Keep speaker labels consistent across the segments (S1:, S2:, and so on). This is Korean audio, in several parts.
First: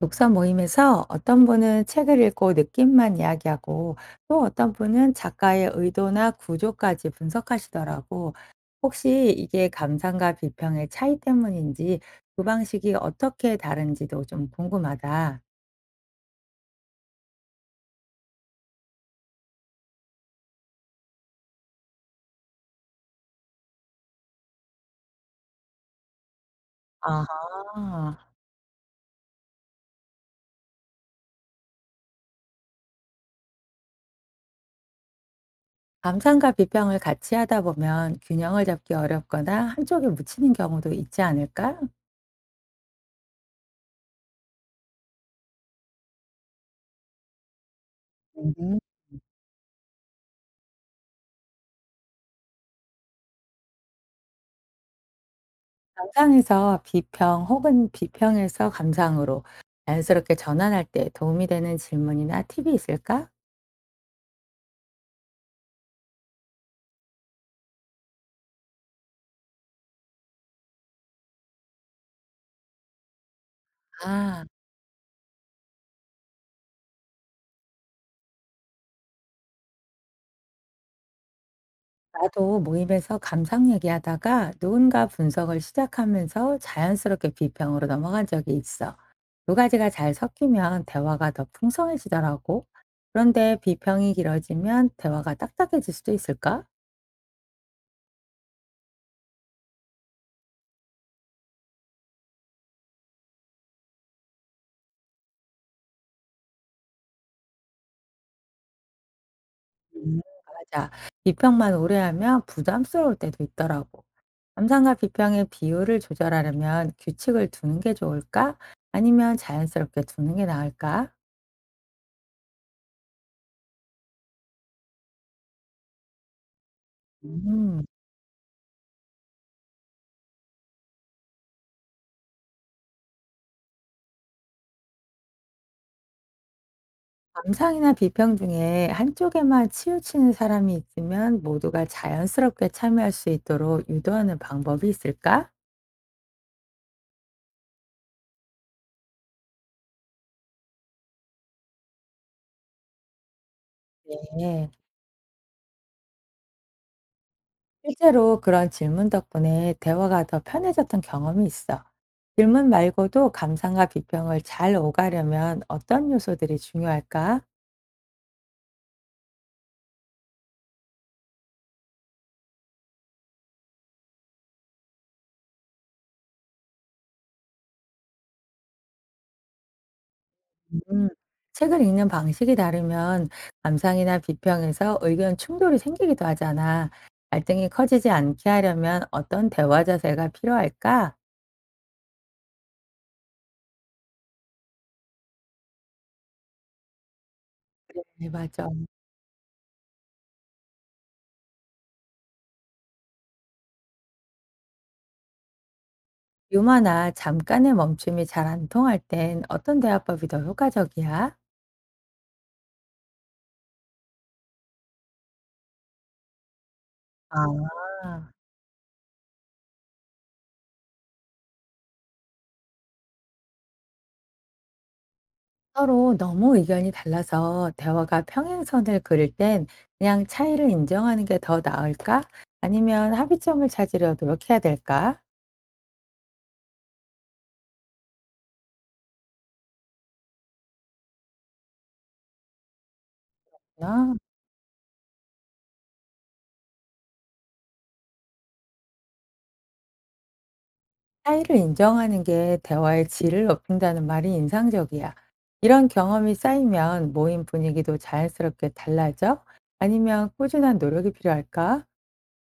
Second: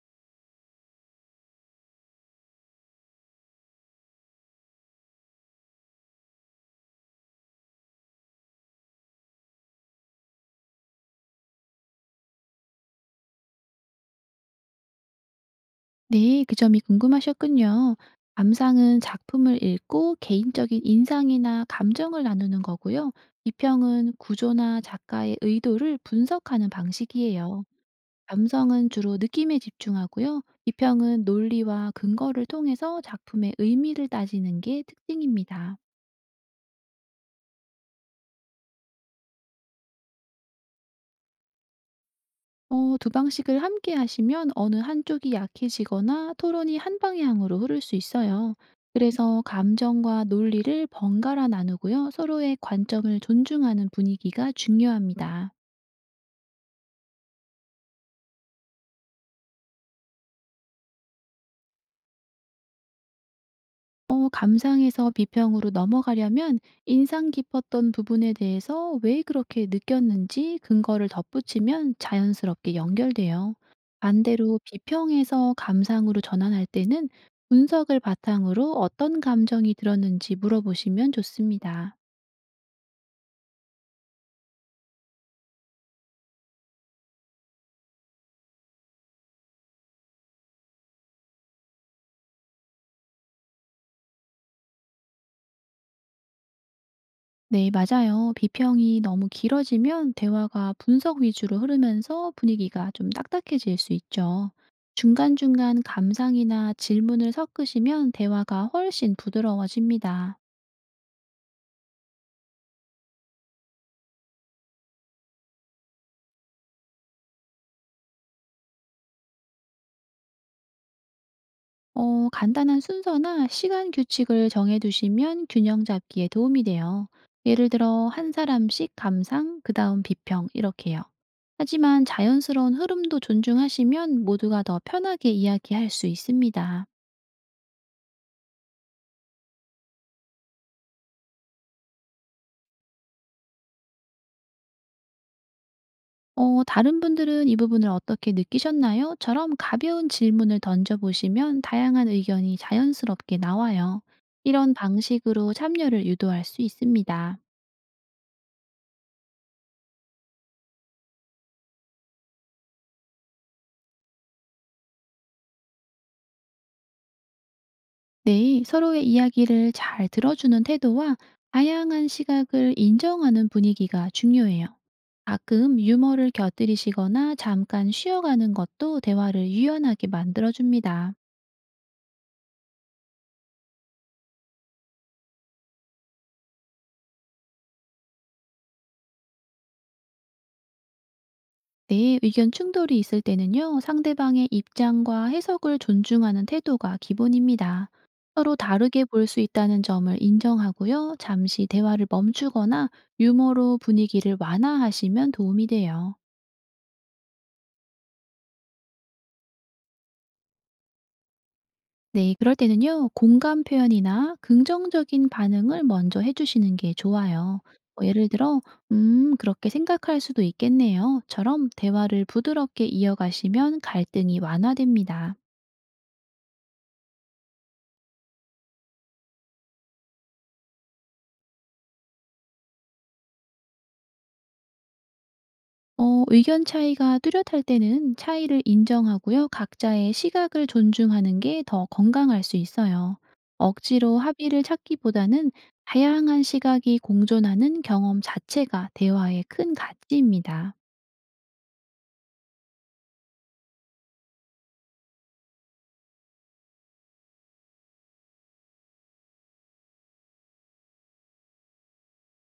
S1: 독서 모임에서 어떤 분은 책을 읽고 느낌만 이야기하고 또 어떤 분은 작가의 의도나 구조까지 분석하시더라고. 혹시 이게 감상과 비평의 차이 때문인지 그 방식이 어떻게 다른지도 좀 궁금하다.
S2: 네, 그 점이 궁금하셨군요. 감상은 작품을 읽고 개인적인 인상이나 감정을 나누는 거고요. 비평은 구조나 작가의 의도를 분석하는 방식이에요.
S1: 아하.
S2: 감성은 주로 느낌에 집중하고요. 비평은 논리와 근거를 통해서 작품의 의미를 따지는 게 특징입니다.
S1: 감상과 비평을 같이 하다 보면 균형을 잡기 어렵거나 한쪽에 묻히는 경우도 있지 않을까?
S2: 두 방식을 함께 하시면 어느 한쪽이 약해지거나 토론이 한 방향으로 흐를 수 있어요. 그래서 감정과 논리를 번갈아 나누고요. 서로의 관점을 존중하는 분위기가 중요합니다.
S1: 감상에서 비평 혹은 비평에서 감상으로 자연스럽게 전환할 때 도움이 되는 질문이나 팁이 있을까?
S2: 감상에서 비평으로 넘어가려면 인상 깊었던 부분에 대해서 왜 그렇게 느꼈는지 근거를 덧붙이면 자연스럽게 연결돼요.
S1: 아,
S2: 반대로 비평에서 감상으로 전환할 때는 분석을 바탕으로 어떤 감정이 들었는지 물어보시면 좋습니다.
S1: 나도 모임에서 감상 얘기하다가 누군가 분석을 시작하면서 자연스럽게 비평으로 넘어간 적이 있어. 두 가지가 잘 섞이면 대화가 더 풍성해지더라고. 그런데 비평이 길어지면 대화가 딱딱해질 수도 있을까?
S2: 네, 맞아요. 비평이 너무 길어지면 대화가 분석 위주로 흐르면서 분위기가 좀 딱딱해질 수 있죠. 중간중간 감상이나 질문을 섞으시면 대화가 훨씬
S1: 음
S2: 부드러워집니다.
S1: 맞아. 비평만 오래 하면 부담스러울 때도 있더라고. 감상과 비평의 비율을 조절하려면 규칙을 두는 게 좋을까? 아니면 자연스럽게 두는 게 나을까?
S2: 간단한 순서나 시간 규칙을 정해두시면 균형 잡기에 도움이 돼요. 예를
S1: 음,
S2: 들어, 한 사람씩 감상, 그 다음 비평, 이렇게요. 하지만 자연스러운 흐름도 존중하시면 모두가 더 편하게 이야기할 수 있습니다.
S1: 감상이나 비평 중에 한쪽에만 치우치는 사람이 있으면 모두가 자연스럽게 참여할 수 있도록 유도하는 방법이 있을까?
S2: 다른 분들은 이 부분을 어떻게 느끼셨나요? 처럼 가벼운 질문을 던져보시면 다양한 의견이 자연스럽게 나와요.
S1: 네.
S2: 이런 방식으로 참여를 유도할 수 있습니다.
S1: 실제로 그런 질문 덕분에 대화가 더 편해졌던 경험이 있어. 질문 말고도 감상과 비평을 잘 오가려면 어떤 요소들이 중요할까?
S2: 네, 서로의 이야기를 잘 들어주는 태도와 다양한 시각을 인정하는 분위기가 중요해요. 가끔 유머를 곁들이시거나 잠깐 쉬어가는 것도 대화를 유연하게
S1: 음,
S2: 만들어줍니다.
S1: 책을 읽는 방식이 다르면 감상이나 비평에서 의견 충돌이 생기기도 하잖아. 갈등이 커지지 않게 하려면 어떤 대화 자세가 필요할까?
S2: 네, 의견 충돌이 있을 때는요, 상대방의 입장과 해석을 존중하는 태도가 기본입니다.
S1: 네,
S2: 서로
S1: 맞아.
S2: 다르게 볼 수 있다는 점을 인정하고요, 잠시 대화를 멈추거나 유머로 분위기를 완화하시면 도움이 돼요.
S1: 유머나 잠깐의 멈춤이 잘 안 통할 땐 어떤 대화법이 더 효과적이야?
S2: 네, 그럴 때는요, 공감 표현이나 긍정적인 반응을 먼저 해주시는 게 좋아요. 뭐 예를
S1: 아.
S2: 들어, 그렇게 생각할 수도 있겠네요. 처럼 대화를 부드럽게 이어가시면 갈등이 완화됩니다.
S1: 서로 너무 의견이 달라서 대화가 평행선을 그릴 땐 그냥 차이를 인정하는 게 더 나을까? 아니면 합의점을 찾으려 노력해야 될까?
S2: 의견 차이가 뚜렷할 때는 차이를 인정하고요. 각자의 시각을 존중하는 게 더 건강할 수 있어요.
S1: 아,
S2: 억지로 합의를 찾기보다는 다양한 시각이 공존하는 경험 자체가 대화의 큰 가치입니다.
S1: 차이를 인정하는 게 대화의 질을 높인다는 말이 인상적이야. 이런 경험이 쌓이면 모임 분위기도 자연스럽게 달라져? 아니면 꾸준한 노력이 필요할까?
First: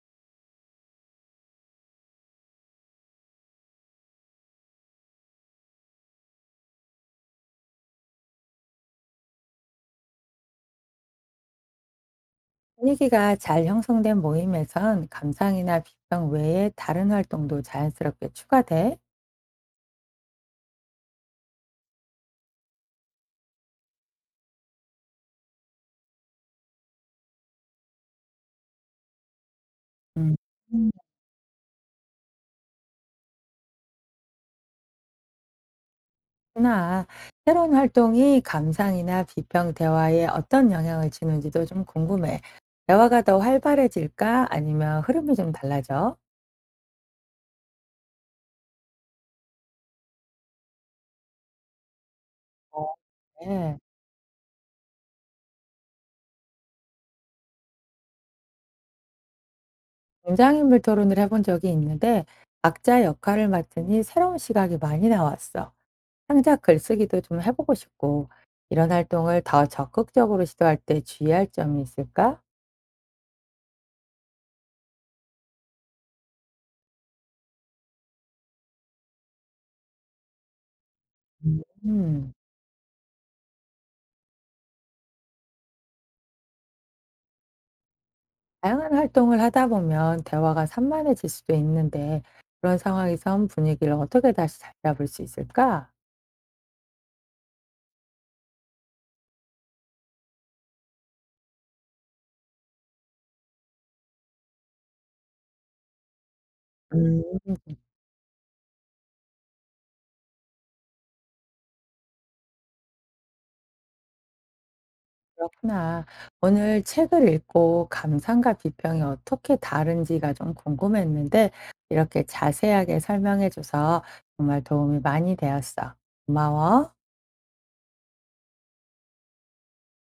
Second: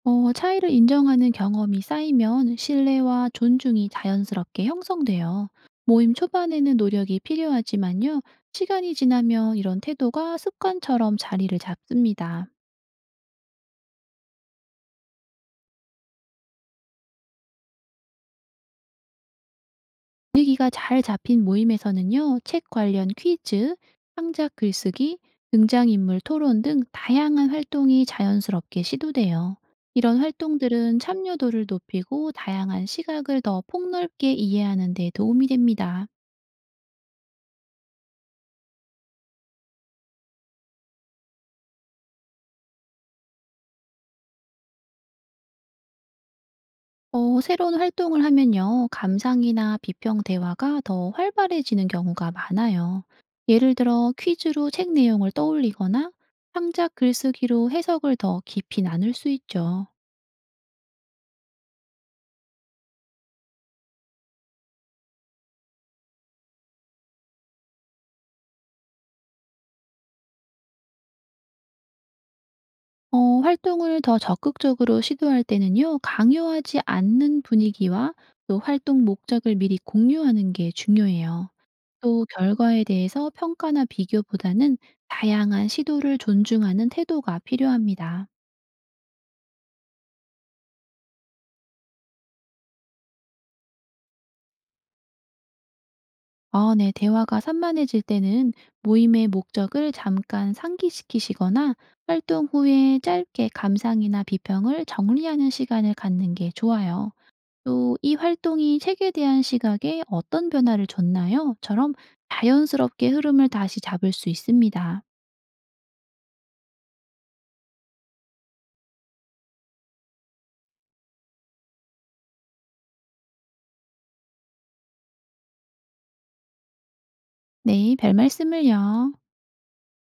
S2: 차이를 인정하는 경험이 쌓이면 신뢰와 존중이 자연스럽게 형성돼요. 모임 초반에는 노력이 필요하지만요. 시간이 지나면 이런 태도가 습관처럼 자리를 잡습니다.
S1: 분위기가 잘 형성된 모임에선 감상이나 비평 외에 다른 활동도 자연스럽게 추가돼.
S2: 분위기가 잘 잡힌 모임에서는요, 책 관련 퀴즈, 창작 글쓰기, 등장인물 토론 등 다양한 활동이 자연스럽게 시도돼요. 이런
S1: 음.
S2: 활동들은 참여도를 높이고 다양한 시각을 더 폭넓게 이해하는 데 도움이 됩니다.
S1: 구나. 새로운 활동이 감상이나 비평 대화에 어떤 영향을 주는지도 좀 궁금해. 대화가 더 활발해질까? 아니면 흐름이 좀 달라져?
S2: 새로운 활동을 하면요, 감상이나 비평 대화가 더 활발해지는 경우가
S1: 어,
S2: 많아요. 예를
S1: 네.
S2: 들어 퀴즈로 책 내용을 떠올리거나 창작 글쓰기로 해석을 더 깊이 나눌 수 있죠.
S1: 등장인물 토론을 해본 적이 있는데, 각자 역할을 맡으니 새로운 시각이 많이 나왔어. 창작 글쓰기도 좀 해보고 싶고, 이런 활동을 더 적극적으로 시도할 때 주의할 점이 있을까?
S2: 활동을 더 적극적으로 시도할 때는요, 강요하지 않는 분위기와 또 활동 목적을 미리 공유하는 게 중요해요.
S1: 음.
S2: 또
S1: 음.
S2: 결과에 대해서 평가나 비교보다는 다양한 시도를 존중하는 태도가 필요합니다.
S1: 다양한 활동을 하다 보면 대화가 산만해질 수도 있는데 그런 상황에선 분위기를 어떻게 다시 잘 잡을 수 있을까?
S2: 아, 네, 대화가 산만해질 때는 모임의 목적을 잠깐 상기시키시거나 활동 후에 짧게 감상이나 비평을 정리하는 시간을 갖는 게 좋아요.
S1: 음,
S2: 또 "이 활동이 책에 대한 시각에 어떤 변화를 줬나요?" 처럼 자연스럽게 흐름을 다시 잡을 수 있습니다.
S1: 그렇구나. 오늘 책을 읽고 감상과 비평이 어떻게 다른지가 좀 궁금했는데 이렇게 자세하게 설명해줘서 정말 도움이 많이 되었어. 고마워.
S2: 네, 별말씀을요.